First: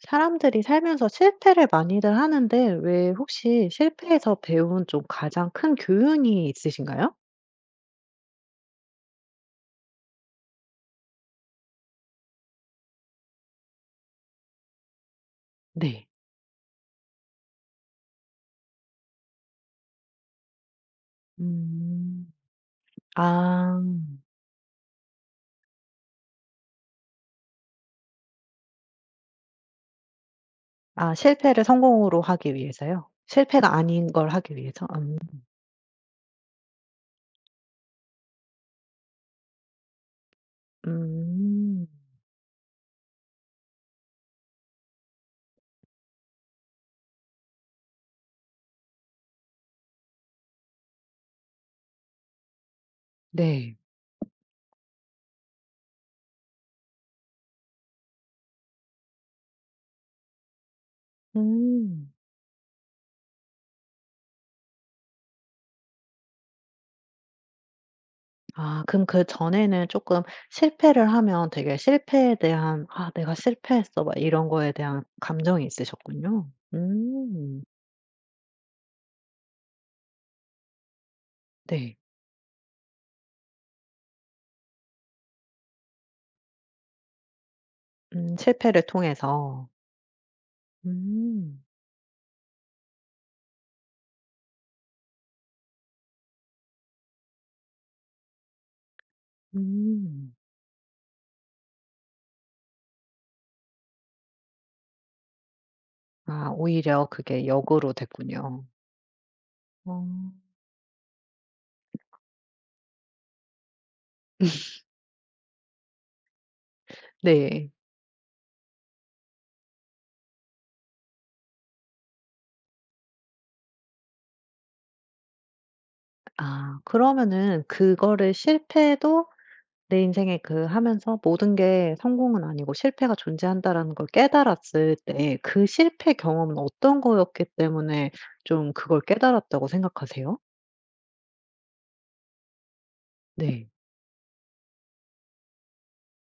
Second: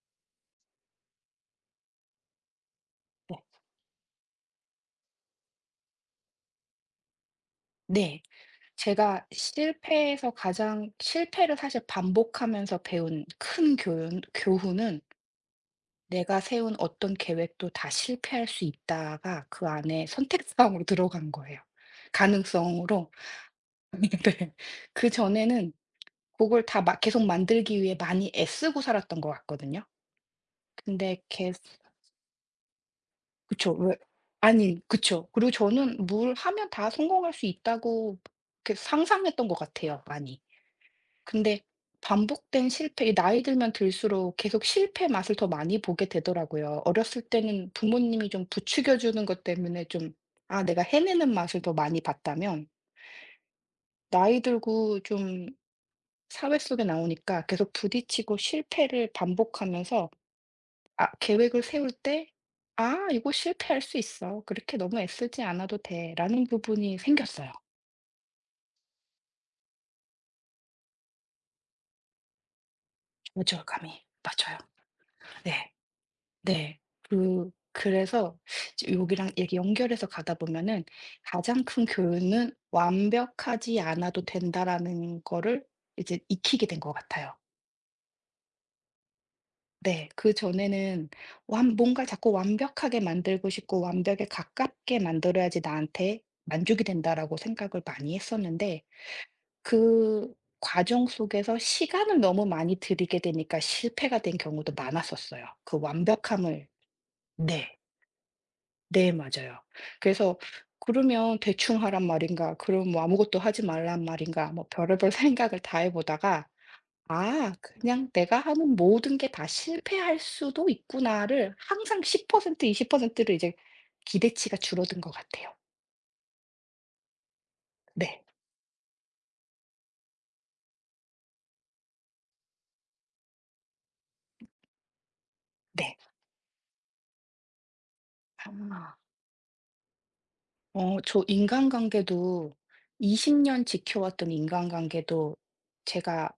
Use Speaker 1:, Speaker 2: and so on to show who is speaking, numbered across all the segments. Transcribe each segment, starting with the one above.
Speaker 1: 사람들이 살면서 실패를 많이들 하는데 왜
Speaker 2: 네.
Speaker 1: 혹시 실패에서 배운 좀 가장 큰 교훈이 있으신가요?
Speaker 2: 네. 제가 실패에서 가장 실패를 사실 반복하면서 배운 큰 교훈은
Speaker 1: 네.
Speaker 2: '내가 세운 어떤 계획도 다 실패할 수 있다.'가 그 안에 선택 사항으로 들어간 거예요.
Speaker 1: 음.
Speaker 2: 가능성으로.
Speaker 1: 아.
Speaker 2: 네. 그전에는 그걸 다 막 계속 만들기 위해 많이 애쓰고 살았던 것 같거든요.
Speaker 1: 아
Speaker 2: 근데 계속
Speaker 1: 실패를 성공으로 하기 위해서요?
Speaker 2: 그쵸.
Speaker 1: 실패가
Speaker 2: 왜
Speaker 1: 아닌 걸 하기
Speaker 2: 아니
Speaker 1: 위해서? 음.
Speaker 2: 그쵸. 그리고 저는 뭘 하면 다 성공할 수 있다고 이렇게 상상했던 것 같아요 많이. 근데
Speaker 1: 음.
Speaker 2: 반복된 실패 이 나이 들면 들수록 계속 실패 맛을 더 많이 보게 되더라고요. 어렸을 때는 부모님이 좀 부추겨 주는 것 때문에 좀 아 내가 해내는 맛을 더 많이 봤다면
Speaker 1: 네.
Speaker 2: 나이 들고 좀 사회 속에 나오니까 계속 부딪히고 실패를 반복하면서 아 계획을 세울
Speaker 1: 음.
Speaker 2: 때 '아 이거 실패할 수 있어. 그렇게 너무 애쓰지 않아도 돼.'라는 부분이 생겼어요.
Speaker 1: 아 그럼 그전에는 쪼끔 실패를 하면 되게 실패에 대한 '아 내가 실패했어.'
Speaker 2: 좌절감이.
Speaker 1: 막 이런
Speaker 2: 맞아요.
Speaker 1: 거에 대한 감정이
Speaker 2: 네.
Speaker 1: 있으셨군요.
Speaker 2: 네. 그
Speaker 1: 음.
Speaker 2: 그래서 이제 여기랑 얘기 연결해서 가다 보면은 가장 큰
Speaker 1: 네.
Speaker 2: 교훈은 '완벽하지 않아도 된다.'라는 거를 이제 익히게 된 것 같아요.
Speaker 1: 실패를 통해서.
Speaker 2: 네. 그전에는
Speaker 1: 음.
Speaker 2: 완 뭔가 자꾸 완벽하게 만들고 싶고 '완벽에 가깝게 만들어야지 나한테 만족이 된다.'라고 생각을 많이 했었는데
Speaker 1: 음.
Speaker 2: 그 과정 속에서 시간을 너무 많이 들이게 되니까 실패가 된 경우도 많았었어요. 그
Speaker 1: 아
Speaker 2: 완벽함을.
Speaker 1: 오히려 그게
Speaker 2: 네.
Speaker 1: 역으로 됐군요.
Speaker 2: 네 맞아요.
Speaker 1: 어.
Speaker 2: 그래서 그러면 '대충 하란 말인가? 그럼 뭐 아무것도 하지 말란 말인가?' 뭐 별의별 생각을 다 해 보다가 '아
Speaker 1: 네.
Speaker 2: 그냥 내가 하는 모든 게 다 실패할 수도 있구나.'를 항상 10% 20%를 이제 기대치가 줄어든 것 같아요.
Speaker 1: 아 그러면은
Speaker 2: 네.
Speaker 1: 그거를 실패도 내 인생에 그 하면서 '모든 게 성공은 아니고 실패가 존재한다.'라는 걸 깨달았을 때 그
Speaker 2: 네.
Speaker 1: 실패 경험은 어떤 거였기 때문에 좀
Speaker 2: 아.
Speaker 1: 그걸 깨달았다고 생각하세요?
Speaker 2: 어 저 인간관계도 20년
Speaker 1: 네.
Speaker 2: 지켜왔던 인간관계도 제가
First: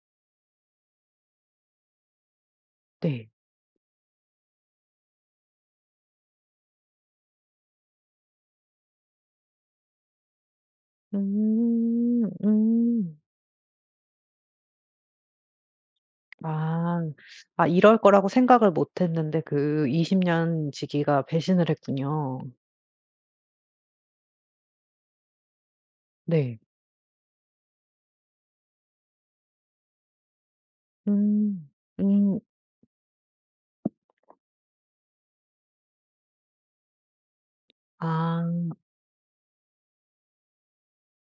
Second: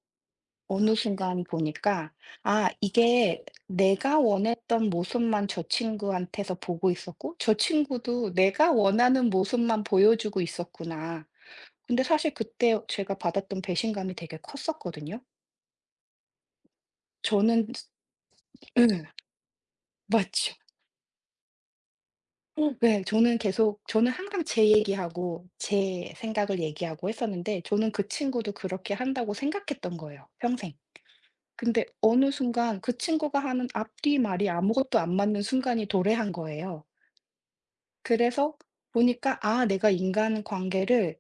Speaker 2: 어느 순간 보니까 '아
Speaker 1: 네.
Speaker 2: 이게 내가 원했던 모습만 저 친구한테서 보고 있었고 저 친구도 내가 원하는 모습만 보여주고 있었구나.' 근데
Speaker 1: 음.
Speaker 2: 사실 그때 제가
Speaker 1: 음.
Speaker 2: 받았던 배신감이 되게 컸었거든요.
Speaker 1: 아. 아
Speaker 2: 저는
Speaker 1: 이럴 거라고 생각을 못
Speaker 2: 응,
Speaker 1: 했는데 그 20
Speaker 2: 맞죠.
Speaker 1: 년 지기가 배신을 했군요.
Speaker 2: 네 저는 계속 저는 항상 제 얘기하고 제
Speaker 1: 네.
Speaker 2: 생각을 얘기하고 했었는데 저는 그 친구도 그렇게 한다고 생각했던 거예요 평생.
Speaker 1: 음.
Speaker 2: 근데 어느
Speaker 1: 음.
Speaker 2: 순간 그 친구가 하는 앞뒤 말이 아무것도 안 맞는 순간이 도래한 거예요. 그래서
Speaker 1: 아.
Speaker 2: 보니까 '아 내가 인간 관계를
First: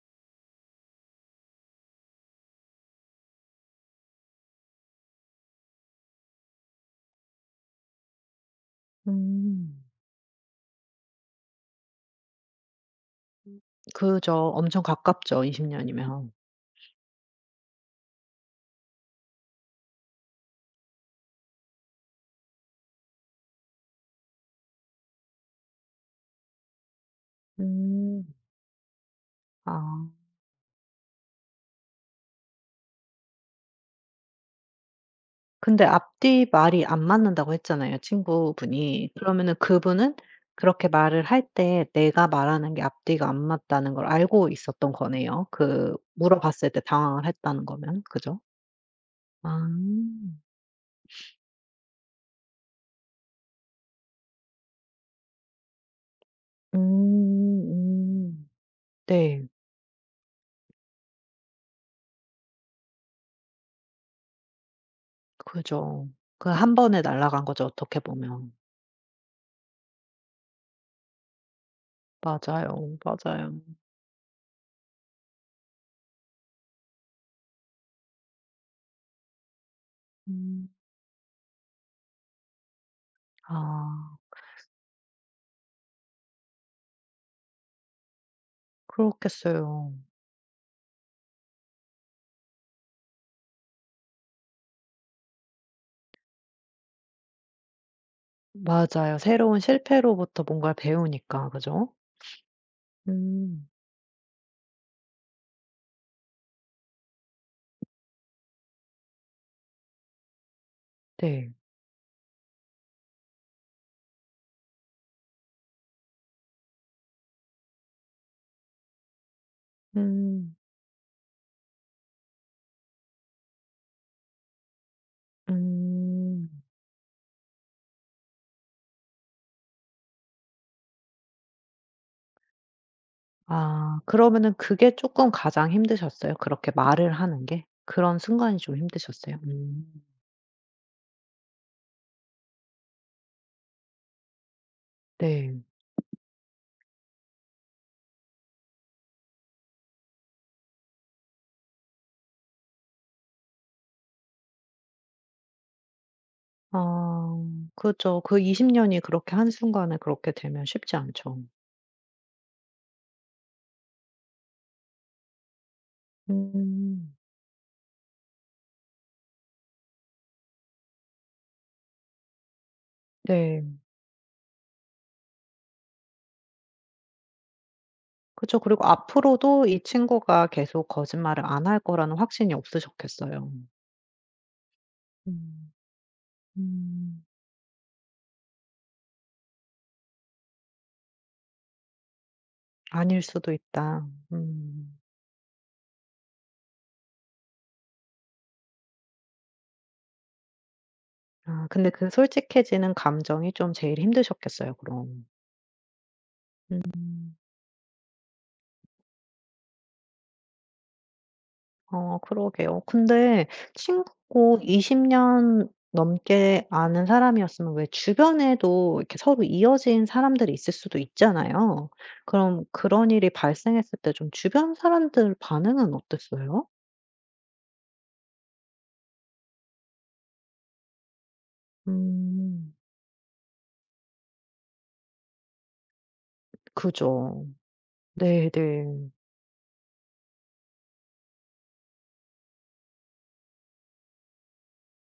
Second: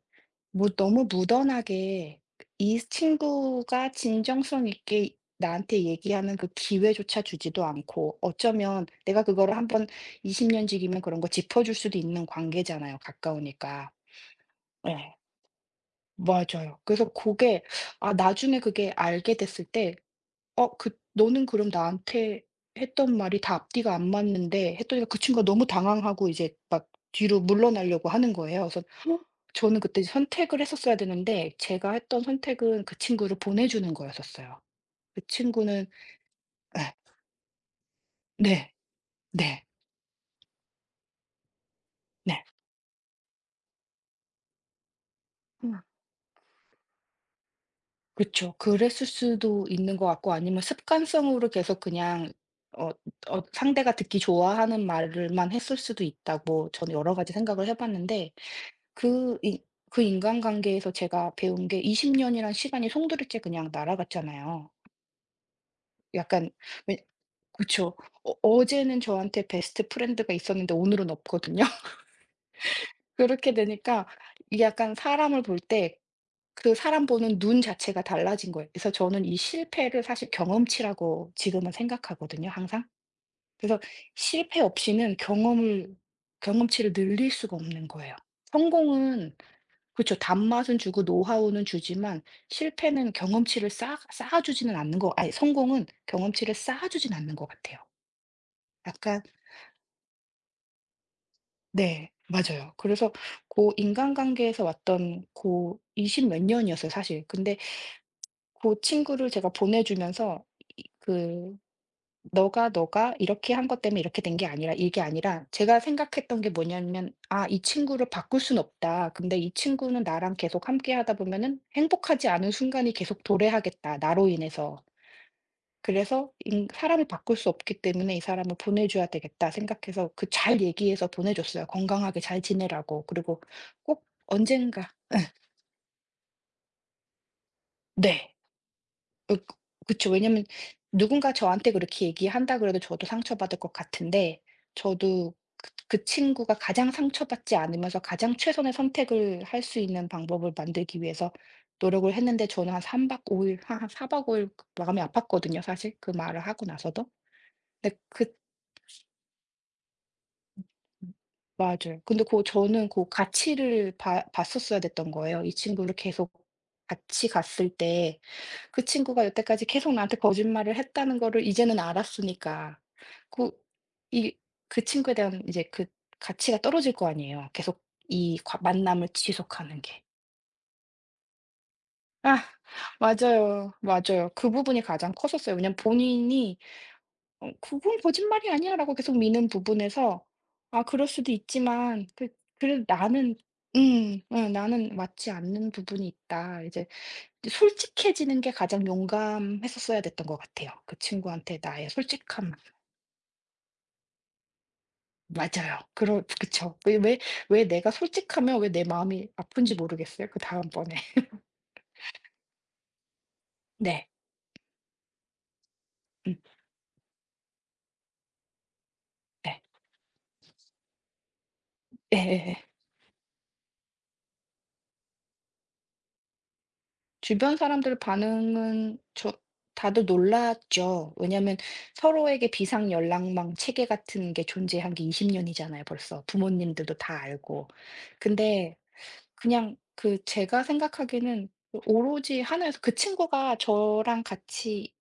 Speaker 2: 무 너무 무던하게 이 친구가 진정성 있게 나한테 얘기하는 그 기회조차 주지도 않고 어쩌면 내가 그거를 한
Speaker 1: 음.
Speaker 2: 번20년 지기면 그런 거 짚어줄 수도 있는 관계잖아요, 가까우니까.'
Speaker 1: 그죠. 엄청
Speaker 2: 네
Speaker 1: 가깝죠 20 년이면.
Speaker 2: 맞아요. 그래서 그게 아 나중에 그게 알게 됐을 때 어 그 "너는 그럼 나한테 했던 말이 다 앞뒤가 안 맞는데." 했더니 그 친구가 너무 당황하고 이제 막 뒤로 물러나려고
Speaker 1: 음.
Speaker 2: 하는 거예요. 그래서 헉! 저는 그때
Speaker 1: 아.
Speaker 2: 선택을 했었어야 되는데 제가 했던 선택은 그 친구를 보내 주는 거였었어요. 그
Speaker 1: 근데
Speaker 2: 친구는.
Speaker 1: 앞뒤 말이
Speaker 2: 예.
Speaker 1: 안 맞는다고 했잖아요
Speaker 2: 네.
Speaker 1: 친구분이. 그러면은
Speaker 2: 네.
Speaker 1: 그분은 그렇게 말을 할 때 내가
Speaker 2: 네.
Speaker 1: 말하는 게 앞뒤가 안 맞다는 걸 알고 있었던 거네요. 그 물어봤을 때 당황을 했다는 거면.
Speaker 2: 그
Speaker 1: 그죠?
Speaker 2: 죠 그랬을
Speaker 1: 아.
Speaker 2: 수도 있는 것 같고
Speaker 1: 음.
Speaker 2: 아니면 습관성으로 계속 그냥 어 어 상대가 듣기 좋아하는 말을 만 했을 수도 있다고 저는 여러 가지 생각을 해 봤는데
Speaker 1: 음.
Speaker 2: 그
Speaker 1: 네.
Speaker 2: 인 그 인간관계에서 제가 배운 게 20 년이란 시간이 송두리째 그냥 날아갔잖아요.
Speaker 1: 그죠. 그
Speaker 2: 약간
Speaker 1: 한
Speaker 2: 왜
Speaker 1: 번에 날아간 거죠
Speaker 2: 그쵸.
Speaker 1: 어떻게
Speaker 2: 어
Speaker 1: 보면.
Speaker 2: 어제는 저한테 베스트 프렌드가 있었는데 오늘은 없거든요.
Speaker 1: 맞아요,
Speaker 2: 그렇게
Speaker 1: 맞아요.
Speaker 2: 되니까 이게 약간 사람을 볼 때 그 사람 보는 눈 자체가 달라진 거예요. 그래서 저는 이 실패를 사실
Speaker 1: 음.
Speaker 2: 경험치라고 지금은 생각하거든요, 항상. 그래서
Speaker 1: 아
Speaker 2: 실패 없이는 경험을 경험치를 늘릴 수가 없는 거예요. 성공은
Speaker 1: 그렇겠어요.
Speaker 2: 그렇죠. 단맛은 주고 노하우는 주지만 실패는 경험치를 쌓아주지는 않는 거 아니 성공은 경험치를 쌓아주진 않는 것 같아요.
Speaker 1: 맞아요.
Speaker 2: 약간
Speaker 1: 새로운 실패로부터 뭔가를 배우니까 그죠?
Speaker 2: 네. 맞아요. 그래서
Speaker 1: 음.
Speaker 2: 고 인간관계에서 왔던 고 20 몇 년이었어요 사실. 근데 그 친구를 제가 보내 주면서 이
Speaker 1: 네.
Speaker 2: 그 너가 이렇게 한 것 때문에 이렇게 된 게 아니라 이게 아니라 제가 생각했던 게 뭐냐면 '아 이 친구를 바꿀 순 없다. 근데 이 친구는 나랑
Speaker 1: 음.
Speaker 2: 계속 함께 하다 보면은 행복하지 않은 순간이 계속 도래하겠다 나로 인해서. 그래서
Speaker 1: 음.
Speaker 2: 인 사람을 바꿀 수 없기 때문에 이 사람을 보내 줘야 되겠다.' 생각해서 그 잘 얘기해서 보내 줬어요. 건강하게 잘 지내라고. 그리고
Speaker 1: 아
Speaker 2: 꼭
Speaker 1: 그러면은
Speaker 2: 언젠가
Speaker 1: 그게 조금 가장 힘드셨어요? 그렇게 말을 하는 게? 그런
Speaker 2: 네.
Speaker 1: 순간이 좀 힘드셨어요?
Speaker 2: 어 그
Speaker 1: 음.
Speaker 2: 그쵸. 왜냐면 누군가 저한테 그렇게 얘기한다 그래도 저도 상처받을 것 같은데 저도
Speaker 1: 네.
Speaker 2: 그 친구가 가장 상처받지 않으면서 가장 최선의 선택을 할 수 있는 방법을 만들기 위해서 노력을 했는데 저는 한 3박 5 일 한 4 박 5 일 그 마음이 아팠거든요 사실 그 말을 하고 나서도.
Speaker 1: 아
Speaker 2: 근데
Speaker 1: 그죠.
Speaker 2: 그
Speaker 1: 그 20 년이 그렇게 한순간에 그렇게 되면 쉽지
Speaker 2: 음.
Speaker 1: 않죠.
Speaker 2: 맞아요. 근데 그 저는 그 가치를 봐 봤었어야 됐던 거예요. 이 친구를 계속
Speaker 1: 음.
Speaker 2: 같이 갔을 때 그 친구가 여태까지 계속 나한테 거짓말을 했다는 거를 이제는 알았으니까. 그
Speaker 1: 네.
Speaker 2: 이 그 친구에 대한 이제 그 가치가 떨어질 거 아니에요, 계속 이 과
Speaker 1: 그쵸. 그리고
Speaker 2: 만남을
Speaker 1: 앞으로도 이
Speaker 2: 지속하는 게.
Speaker 1: 친구가 계속 거짓말을 안 할 거라는
Speaker 2: 아
Speaker 1: 확신이 없으셨겠어요.
Speaker 2: 맞아요. 맞아요. 그 부분이 가장 컸었어요.
Speaker 1: 음.
Speaker 2: 왜냐면 본인이
Speaker 1: 음.
Speaker 2: 어 "그건 거짓말이 아니야."라고 계속 미는 부분에서 아 그럴 수도 있지만 그 그래도
Speaker 1: 아닐
Speaker 2: 나는
Speaker 1: 수도 있다.
Speaker 2: 예 '나는
Speaker 1: 음.
Speaker 2: 맞지 않는 부분이 있다.' 이제 솔직해지는 게 가장 용감했었어야 됐던 것 같아요. 그 친구한테
Speaker 1: 아 근데
Speaker 2: 나의
Speaker 1: 그
Speaker 2: 솔직함.
Speaker 1: 솔직해지는 감정이 좀 제일 힘드셨겠어요 그럼.
Speaker 2: 맞아요. 그럴 그쵸.
Speaker 1: 음.
Speaker 2: 왜 내가 솔직하면 왜 내 마음이 아픈지 모르겠어요, 그다음번에.
Speaker 1: 어 그러게요. 근데
Speaker 2: 네.
Speaker 1: 친구고 20년
Speaker 2: 음
Speaker 1: 넘게 아는 사람이었으면 왜 주변에도 이렇게 서로
Speaker 2: 네.
Speaker 1: 이어진 사람들이 있을 수도 있잖아요.
Speaker 2: 예예예.
Speaker 1: 그럼 그런 일이 발생했을 때 좀 주변 사람들 반응은 어땠어요?
Speaker 2: 주변 사람들 반응은 저 다들 놀랐죠. 왜냐하면 서로에게
Speaker 1: 음.
Speaker 2: 비상 연락망 체계 같은 게 존재한 게 20 년이잖아요 벌써. 부모님들도 다
Speaker 1: 그죠.
Speaker 2: 알고.
Speaker 1: 네네.
Speaker 2: 근데 그냥 그 제가 생각하기에는 그 오로지 하나여서 그 친구가 저랑 같이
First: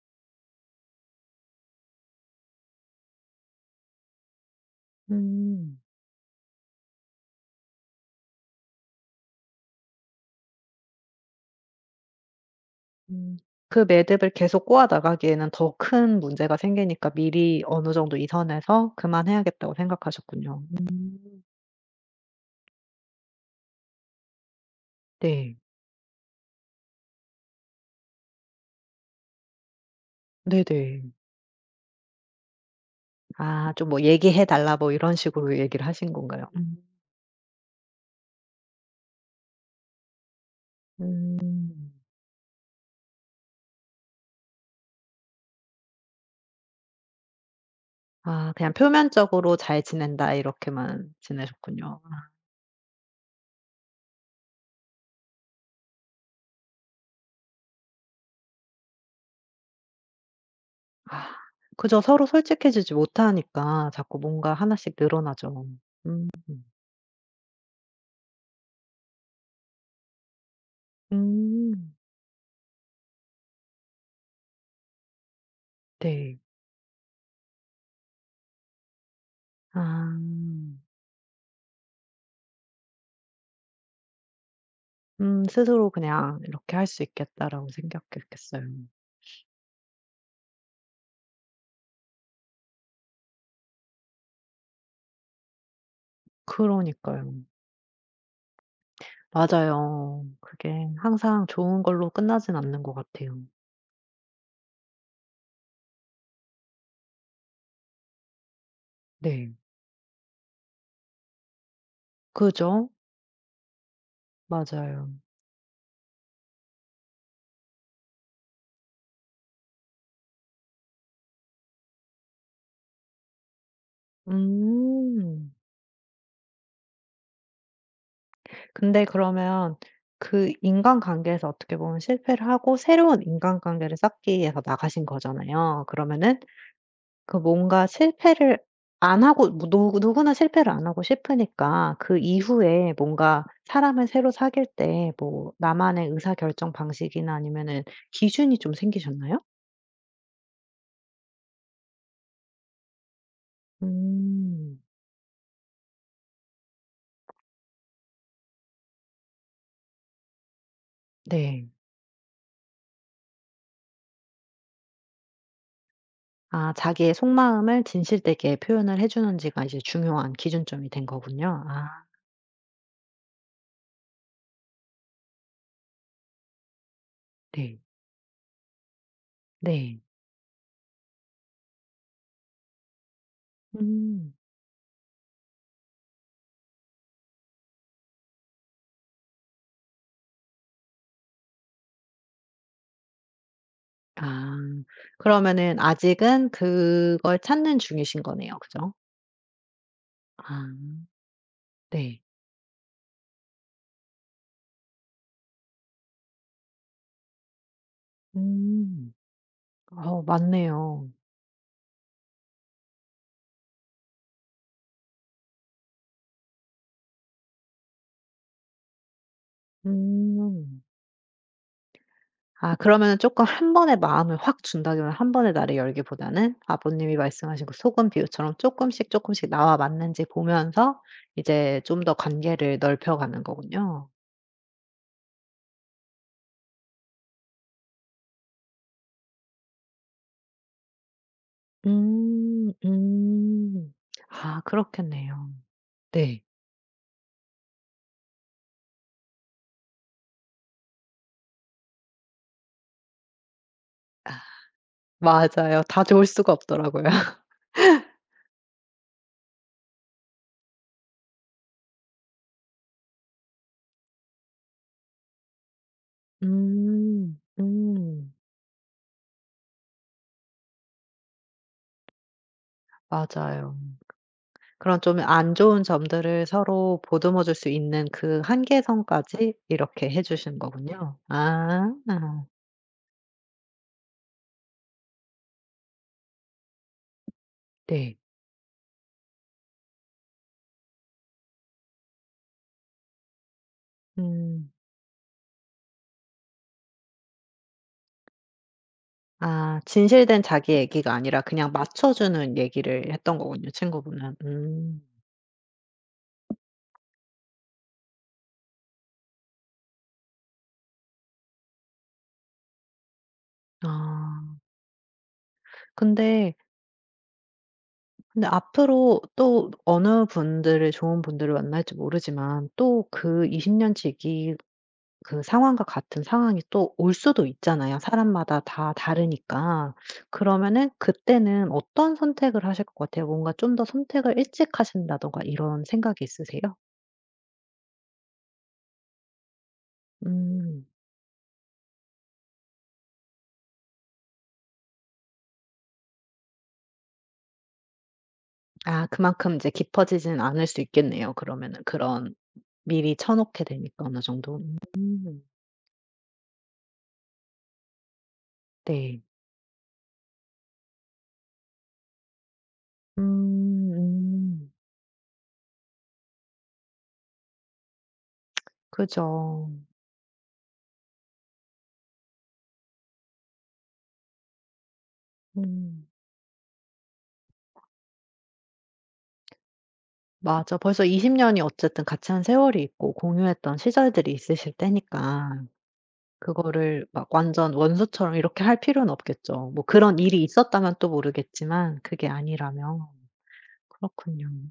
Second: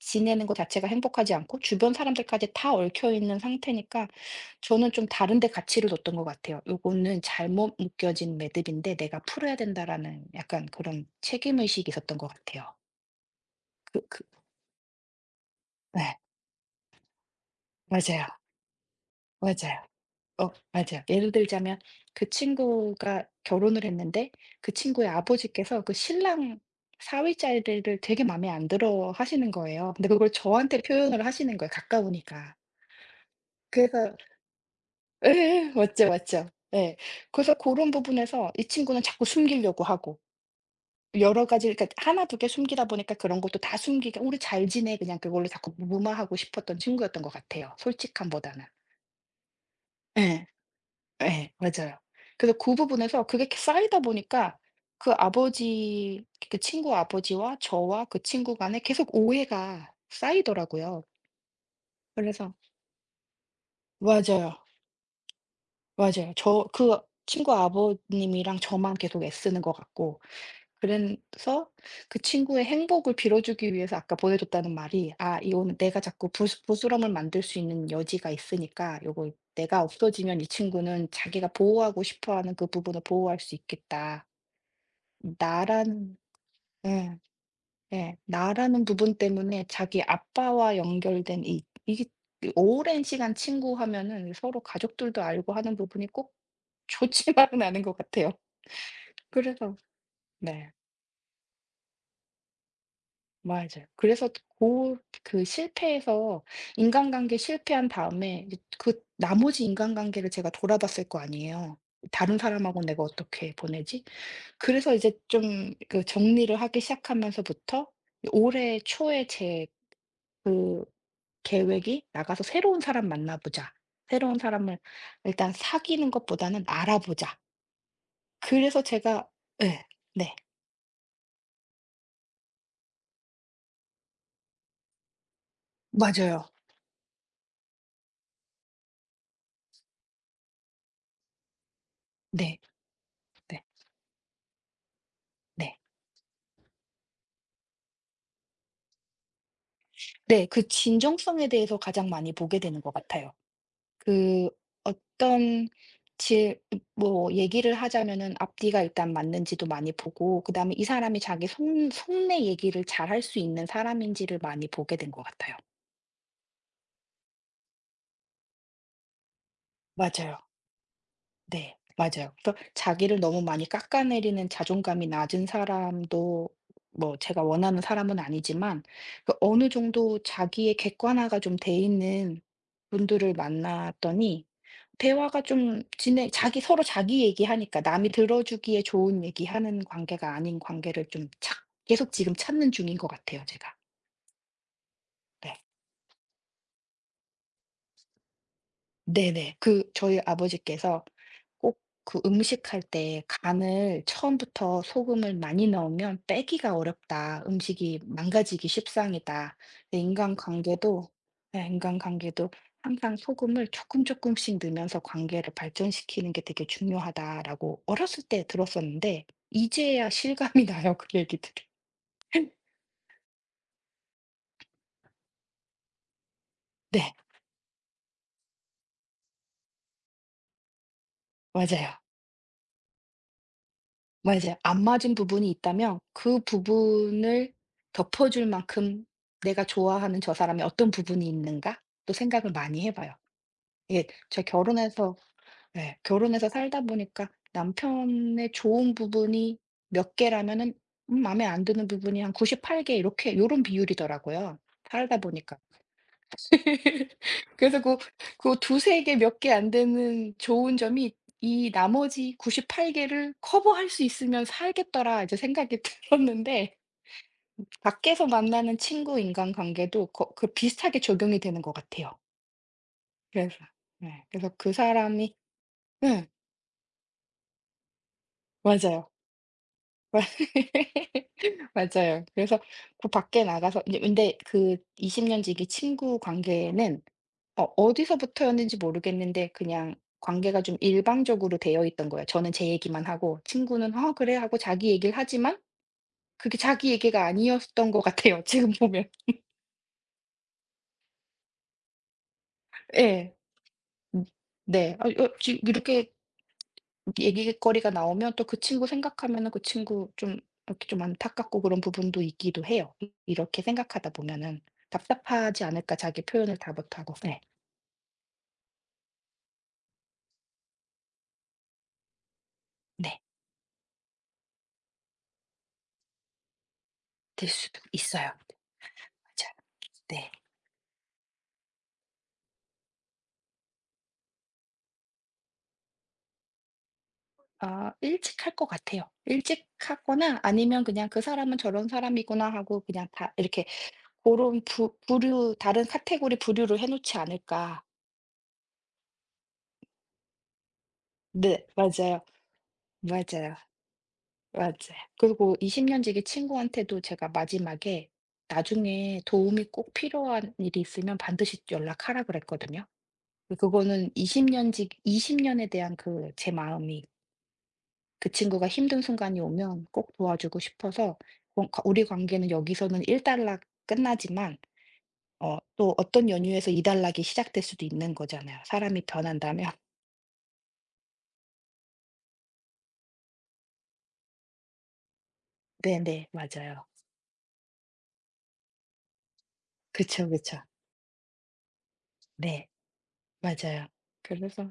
Speaker 2: 지내는 것 자체가 행복하지 않고 주변 사람들까지 다 얽혀 있는 상태니까 저는 좀 다른 데
Speaker 1: 음.
Speaker 2: 가치를 뒀던 것 같아요. '요거는 잘못 묶여진 매듭인데 내가 풀어야 된다.'라는 약간 그런 책임 의식이 있었던 것 같아요.
Speaker 1: 음. 그
Speaker 2: 그 그
Speaker 1: 매듭을 계속 꼬아 나가기에는 더
Speaker 2: 네.
Speaker 1: 큰 문제가 생기니까 미리 어느 정도 이
Speaker 2: 맞아요.
Speaker 1: 선에서 그만해야겠다고
Speaker 2: 맞아요. 어
Speaker 1: 생각하셨군요.
Speaker 2: 맞아. 예를
Speaker 1: 음.
Speaker 2: 들자면 그 친구가 결혼을 했는데 그 친구의
Speaker 1: 네.
Speaker 2: 아버지께서 그 신랑 사위자리를 되게 마음에 안 들어 하시는 거예요. 근데 그걸 저한테
Speaker 1: 네네.
Speaker 2: 표현을 하시는 거예요, 가까우니까.
Speaker 1: 아 좀 뭐
Speaker 2: 그래서
Speaker 1: "얘기해 달라." 뭐 이런 식으로
Speaker 2: 예예.
Speaker 1: 얘기를
Speaker 2: 맞죠,
Speaker 1: 하신 건가요?
Speaker 2: 맞죠.
Speaker 1: 음.
Speaker 2: 예. 그래서 그런 부분에서 이 친구는 자꾸 숨기려고 하고 여러 가지 그러니까
Speaker 1: 음.
Speaker 2: 하나 두 개 숨기다 보니까 그런 것도 다 숨기게 "우리 잘 지내." 그냥 그걸로 자꾸 무마하고 싶었던 친구였던 것 같아요,
Speaker 1: 아
Speaker 2: 솔직함보다는.
Speaker 1: 그냥 표면적으로 "잘 지낸다."
Speaker 2: 예.
Speaker 1: 이렇게만
Speaker 2: 예. 맞아요.
Speaker 1: 지내셨군요.
Speaker 2: 그래서 그 부분에서 그게 이렇게 쌓이다 보니까 그 아버지 그 친구 아버지와 저와 그 친구 간에 계속 오해가 쌓이더라고요.
Speaker 1: 아 그죠. 서로
Speaker 2: 그래서
Speaker 1: 솔직해지지 못하니까 자꾸 뭔가
Speaker 2: 맞아요.
Speaker 1: 하나씩 늘어나죠. 음.
Speaker 2: 맞아요. 저 그 친구 아버님이랑 저만 계속 애쓰는 것 같고 그래서
Speaker 1: 음.
Speaker 2: 그 친구의 행복을 빌어주기 위해서 아까 보내줬다는 말이 '아 이거는 내가 자꾸
Speaker 1: 네.
Speaker 2: 부스럼을 만들 수 있는 여지가 있으니까 요거 내가
Speaker 1: 아.
Speaker 2: 없어지면 이 친구는 자기가 보호하고 싶어하는 그 부분을 보호할 수 있겠다.'
Speaker 1: 스스로
Speaker 2: 나라는
Speaker 1: 그냥 이렇게 할 수
Speaker 2: 예.
Speaker 1: 있겠다라고
Speaker 2: 예.
Speaker 1: 생각했겠어요.
Speaker 2: 나라는 부분 때문에 자기 아빠와 연결된 이 이게 그 오랜 시간 친구 하면은 서로 가족들도 알고 하는 부분이 꼭
Speaker 1: 그러니까요.
Speaker 2: 좋지만은 않은 것 같아요. 그래서
Speaker 1: 맞아요.
Speaker 2: 네.
Speaker 1: 그게 항상 좋은 걸로 끝나진 않는 것 같아요.
Speaker 2: 맞아요. 그래서 그 실패해서 인간관계 실패한 다음에 이제 그
Speaker 1: 네.
Speaker 2: 나머지 인간관계를 제가 돌아봤을 거 아니에요. '다른 사람하고
Speaker 1: 그죠?
Speaker 2: 내가 어떻게 보내지?' 그래서
Speaker 1: 맞아요.
Speaker 2: 이제 좀 그 정리를 하기 시작하면서부터 올해 초에 제 그 계획이 '나가서 새로운 사람 만나 보자. 새로운 사람을
Speaker 1: 음.
Speaker 2: 일단 사귀는 것보다는 알아보자.' 그래서
Speaker 1: 근데
Speaker 2: 제가
Speaker 1: 그러면
Speaker 2: 예. 네.
Speaker 1: 그 인간관계에서 어떻게 보면 실패를 하고 새로운 인간관계를 쌓기 위해서 나가신 거잖아요. 그러면은
Speaker 2: 맞아요.
Speaker 1: 그 뭔가 실패를 안 하고 뭐 누구나 실패를 안 하고 싶으니까 그
Speaker 2: 네.
Speaker 1: 이후에 뭔가
Speaker 2: 네.
Speaker 1: 사람을 새로 사귈 때 뭐
Speaker 2: 네.
Speaker 1: 나만의 의사결정 방식이나 아니면은 기준이 좀 생기셨나요?
Speaker 2: 네. 그 진정성에 대해서 가장 많이 보게 되는 것 같아요. 그
Speaker 1: 음.
Speaker 2: 어떤 질 뭐 얘기를 하자면은 앞뒤가 일단 맞는지도 많이 보고 그다음에 이 사람이 자기 속
Speaker 1: 네.
Speaker 2: 속내 얘기를 잘 할 수 있는 사람인지를 많이 보게 된 것 같아요.
Speaker 1: 아 자기의 속마음을 진실되게 표현을 해 주는지가 이제 중요한
Speaker 2: 맞아요.
Speaker 1: 기준점이 된 거군요.
Speaker 2: 네.
Speaker 1: 아
Speaker 2: 맞아요. 그래서 자기를 너무 많이 깎아내리는 자존감이 낮은 사람도 뭐 제가
Speaker 1: 네.
Speaker 2: 원하는 사람은 아니지만 그 어느
Speaker 1: 네.
Speaker 2: 정도 자기의 객관화가 좀 돼 있는 분들을
Speaker 1: 음.
Speaker 2: 만났더니 대화가 좀 진행 자기 서로 자기 얘기하니까 남이 들어주기에 좋은 얘기하는 관계가 아닌 관계를 좀 찾 계속 지금 찾는 중인 것 같아요 제가.
Speaker 1: 아
Speaker 2: 네.
Speaker 1: 그러면은 아직은 그걸 찾는 중이신 거네요. 그죠?
Speaker 2: 네네. 그 저희 아버지께서
Speaker 1: 아
Speaker 2: 꼭
Speaker 1: 네.
Speaker 2: 그 음식할 때 간을 처음부터 소금을 많이 넣으면 빼기가 어렵다. 음식이 망가지기
Speaker 1: 음.
Speaker 2: 십상이다. 네,
Speaker 1: 어 맞네요.
Speaker 2: 인간관계도 네, 인간관계도 항상 소금을 조금 조금씩 넣으면서 관계를 발전시키는 게 되게 중요하다라고 어렸을 때 들었었는데 이제야 실감이
Speaker 1: 음.
Speaker 2: 나요, 그 얘기들을.
Speaker 1: 아 그러면은 금한 번에 마음을 확 준다기보다는 한 번에 나를 열기보다는
Speaker 2: 네,
Speaker 1: 아버님이 말씀하신 그 소금 비유처럼 조금씩 조금씩 나와 맞는지 보면서 이제
Speaker 2: 맞아요.
Speaker 1: 좀 더 관계를 넓혀 가는 거군요.
Speaker 2: 뭐 이제 안 맞은 부분이 있다면 그 부분을 덮어줄 만큼 '내가 좋아하는 저 사람의 어떤 부분이 있는가?' 또 생각을
Speaker 1: 음.
Speaker 2: 많이 해 봐요.
Speaker 1: 음.
Speaker 2: 이게 제가
Speaker 1: 아
Speaker 2: 결혼해서
Speaker 1: 그렇겠네요.
Speaker 2: 예
Speaker 1: 네.
Speaker 2: 결혼해서 살다 보니까 남편의 좋은 부분이 몇 개라면은 마음에 안 드는 부분이 한 98개 이렇게 요런 비율이더라고요 살다 보니까.
Speaker 1: 맞아요. 다 좋을 수가 없더라고요.
Speaker 2: 그래서 그 두세 개 몇 개 안 되는 좋은 점이 이 나머지 98 개를 커버할 수 있으면 살겠더라 이제 생각이 들었는데 밖에서
Speaker 1: 음.
Speaker 2: 만나는 친구 인간관계도 거 그 비슷하게 적용이 되는 것 같아요. 그래서
Speaker 1: 맞아요.
Speaker 2: 네. 그래서 그
Speaker 1: 그런 좀
Speaker 2: 사람이
Speaker 1: 안 좋은
Speaker 2: 예.
Speaker 1: 점들을 서로 보듬어 줄 수 있는 그
Speaker 2: 맞아요.
Speaker 1: 한계선까지 이렇게 해 주시는 거군요. 아.
Speaker 2: 맞아요 그래서 그 밖에 나가서 이제 근데 그 20년 지기 친구 관계는 어
Speaker 1: 네.
Speaker 2: 어디서부터였는지 모르겠는데 그냥 관계가 좀 일방적으로 되어 있던 거예요. 저는 제 얘기만 하고 친구는 어 그래." 하고
Speaker 1: 음.
Speaker 2: 자기 얘기를 하지만 그게 자기 얘기가 아니었던 것 같아요 지금 보면.
Speaker 1: 아 진실된 자기 얘기가 아니라 그냥 맞춰 주는 얘기를
Speaker 2: 예.
Speaker 1: 했던 거군요,
Speaker 2: 음
Speaker 1: 친구분은.
Speaker 2: 네.
Speaker 1: 음.
Speaker 2: 아 어 지 이렇게 얘기거리가 나오면 또 그 친구 생각하면은 그 친구 좀 이렇게 좀 안타깝고 그런 부분도 있기도 해요. 이 이렇게 생각하다
Speaker 1: 아.
Speaker 2: 보면은 '답답하지 않을까?' 자기
Speaker 1: 근데,
Speaker 2: 표현을 다 못하고. 네.
Speaker 1: 근데 앞으로 또 어느 분들을 좋은 분들을 만날지 모르지만 또
Speaker 2: 네.
Speaker 1: 그 20년 지기 그 상황과 같은 상황이 또 올 수도
Speaker 2: 될 수도
Speaker 1: 있잖아요,
Speaker 2: 있어요.
Speaker 1: 사람마다 다
Speaker 2: 맞아요.
Speaker 1: 다르니까.
Speaker 2: 네.
Speaker 1: 그러면은 그때는 어떤 선택을 하실 것 같아요? 뭔가 좀 더 선택을 일찍 하신다든가 이런 생각이 있으세요?
Speaker 2: 아 일찍 할 것 같아요. 일찍 하거나 아니면
Speaker 1: 음.
Speaker 2: 그냥 '그 사람은 저런 사람이구나.' 하고 그냥 다 이렇게 그런 부 부류 다른 카테고리 부류로 해 놓지 않을까.
Speaker 1: 아 그만큼 이제 깊어지진 않을 수 있겠네요,
Speaker 2: 네.
Speaker 1: 그러면은.
Speaker 2: 맞아요.
Speaker 1: 그런 미리 쳐
Speaker 2: 맞아요.
Speaker 1: 놓게 되니까 어느 정도.
Speaker 2: 맞아요.
Speaker 1: 음.
Speaker 2: 그리고 20 년지기 친구한테도 제가 마지막에 "나중에
Speaker 1: 네.
Speaker 2: 도움이 꼭 필요한 일이 있으면 반드시 연락하라." 그랬거든요. 그
Speaker 1: 음
Speaker 2: 그거는 20
Speaker 1: 음.
Speaker 2: 년지기 20 년에 대한 그 제 마음이 그 친구가 힘든 순간이
Speaker 1: 그죠.
Speaker 2: 오면 꼭 도와주고 싶어서 우리 관계는 여기서는 1단락 끝나지만 어, 또
Speaker 1: 음.
Speaker 2: 어떤 연유에서 2단락이 시작될 수도 있는 거잖아요. 사람이 변한다면.
Speaker 1: 맞아. 벌써 20 년이 어쨌든 같이 한 세월이 있고 공유했던 시절들이 있으실 때니까.
Speaker 2: 네네, 맞아요.
Speaker 1: 그거를 막 완전 원수처럼 이렇게 할 필요는 없겠죠. 뭐 그런
Speaker 2: 그쵸,
Speaker 1: 일이
Speaker 2: 그쵸.
Speaker 1: 있었다면 또 모르겠지만 그게
Speaker 2: 네,
Speaker 1: 아니라면.
Speaker 2: 맞아요.
Speaker 1: 그렇군요.
Speaker 2: 그래서,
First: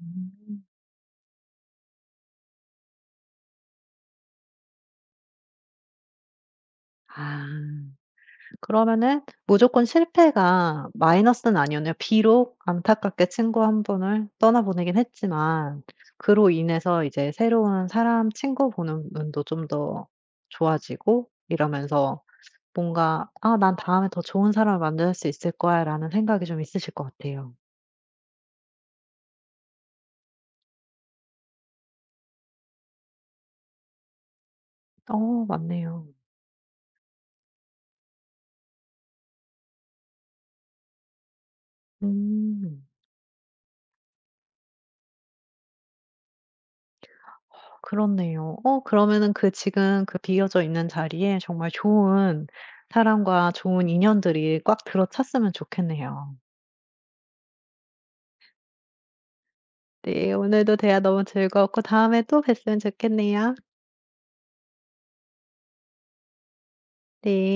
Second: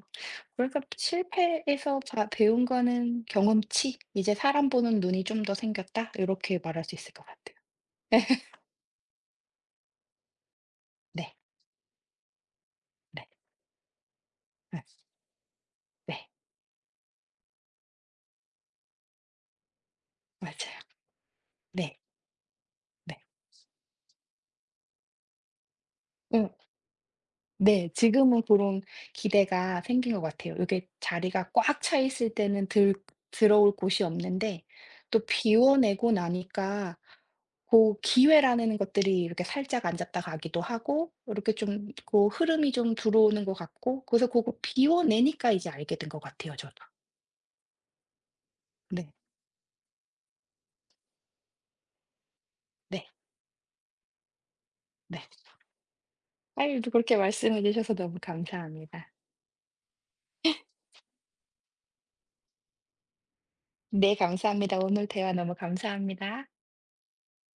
Speaker 2: 그 래서 실패에서 배운 거는 경험치, 이제 사람 보는 눈이 좀 더 생겼다? 이렇게 말할 수 있을 것 같아요.
Speaker 1: 아 그러면은 무조건 실패가
Speaker 2: 네,
Speaker 1: 마이너스는 아니었네요. 비록 안타깝게
Speaker 2: 네,
Speaker 1: 친구 한 분을
Speaker 2: 네,
Speaker 1: 떠나보내긴 했지만
Speaker 2: 네,
Speaker 1: 그로 인해서 이제 새로운 사람 친구 보는 눈도 좀 더
Speaker 2: 맞아요.
Speaker 1: 좋아지고
Speaker 2: 네,
Speaker 1: 이러면서
Speaker 2: 네.
Speaker 1: 뭔가 '아 난 다음에 더 좋은 사람을 만날 수 있을 거야.'라는 생각이
Speaker 2: 응.
Speaker 1: 좀 있으실 것 같아요.
Speaker 2: 네. 지금은 그런 기대가 생긴 것 같아요. 이게 자리가 꽉 차 있을 때는 들 들어올 곳이 없는데 또
Speaker 1: 어 맞네요.
Speaker 2: 비워내고 나니까 그 기회라는 것들이 이렇게 살짝 앉았다 가기도 하고 이렇게 좀 그 흐름이
Speaker 1: 음.
Speaker 2: 좀 들어오는 것 같고 그래서 그거 비워내니까 이제 알게 된 것 같아요 저도.
Speaker 1: 그렇네요. 어
Speaker 2: 네.
Speaker 1: 그러면은 그 지금 그 비어져 있는 자리에 정말 좋은
Speaker 2: 네.
Speaker 1: 사람과 좋은 인연들이 꽉
Speaker 2: 네.
Speaker 1: 들어찼으면 좋겠네요.
Speaker 2: 아유 또 그렇게 말씀해 주셔서 너무 감사합니다.
Speaker 1: 네. 오늘도 대화 너무 즐거웠고 다음에 또 뵀으면 좋겠네요.
Speaker 2: 네 감사합니다. 오늘 대화 너무 감사합니다.
Speaker 1: 네.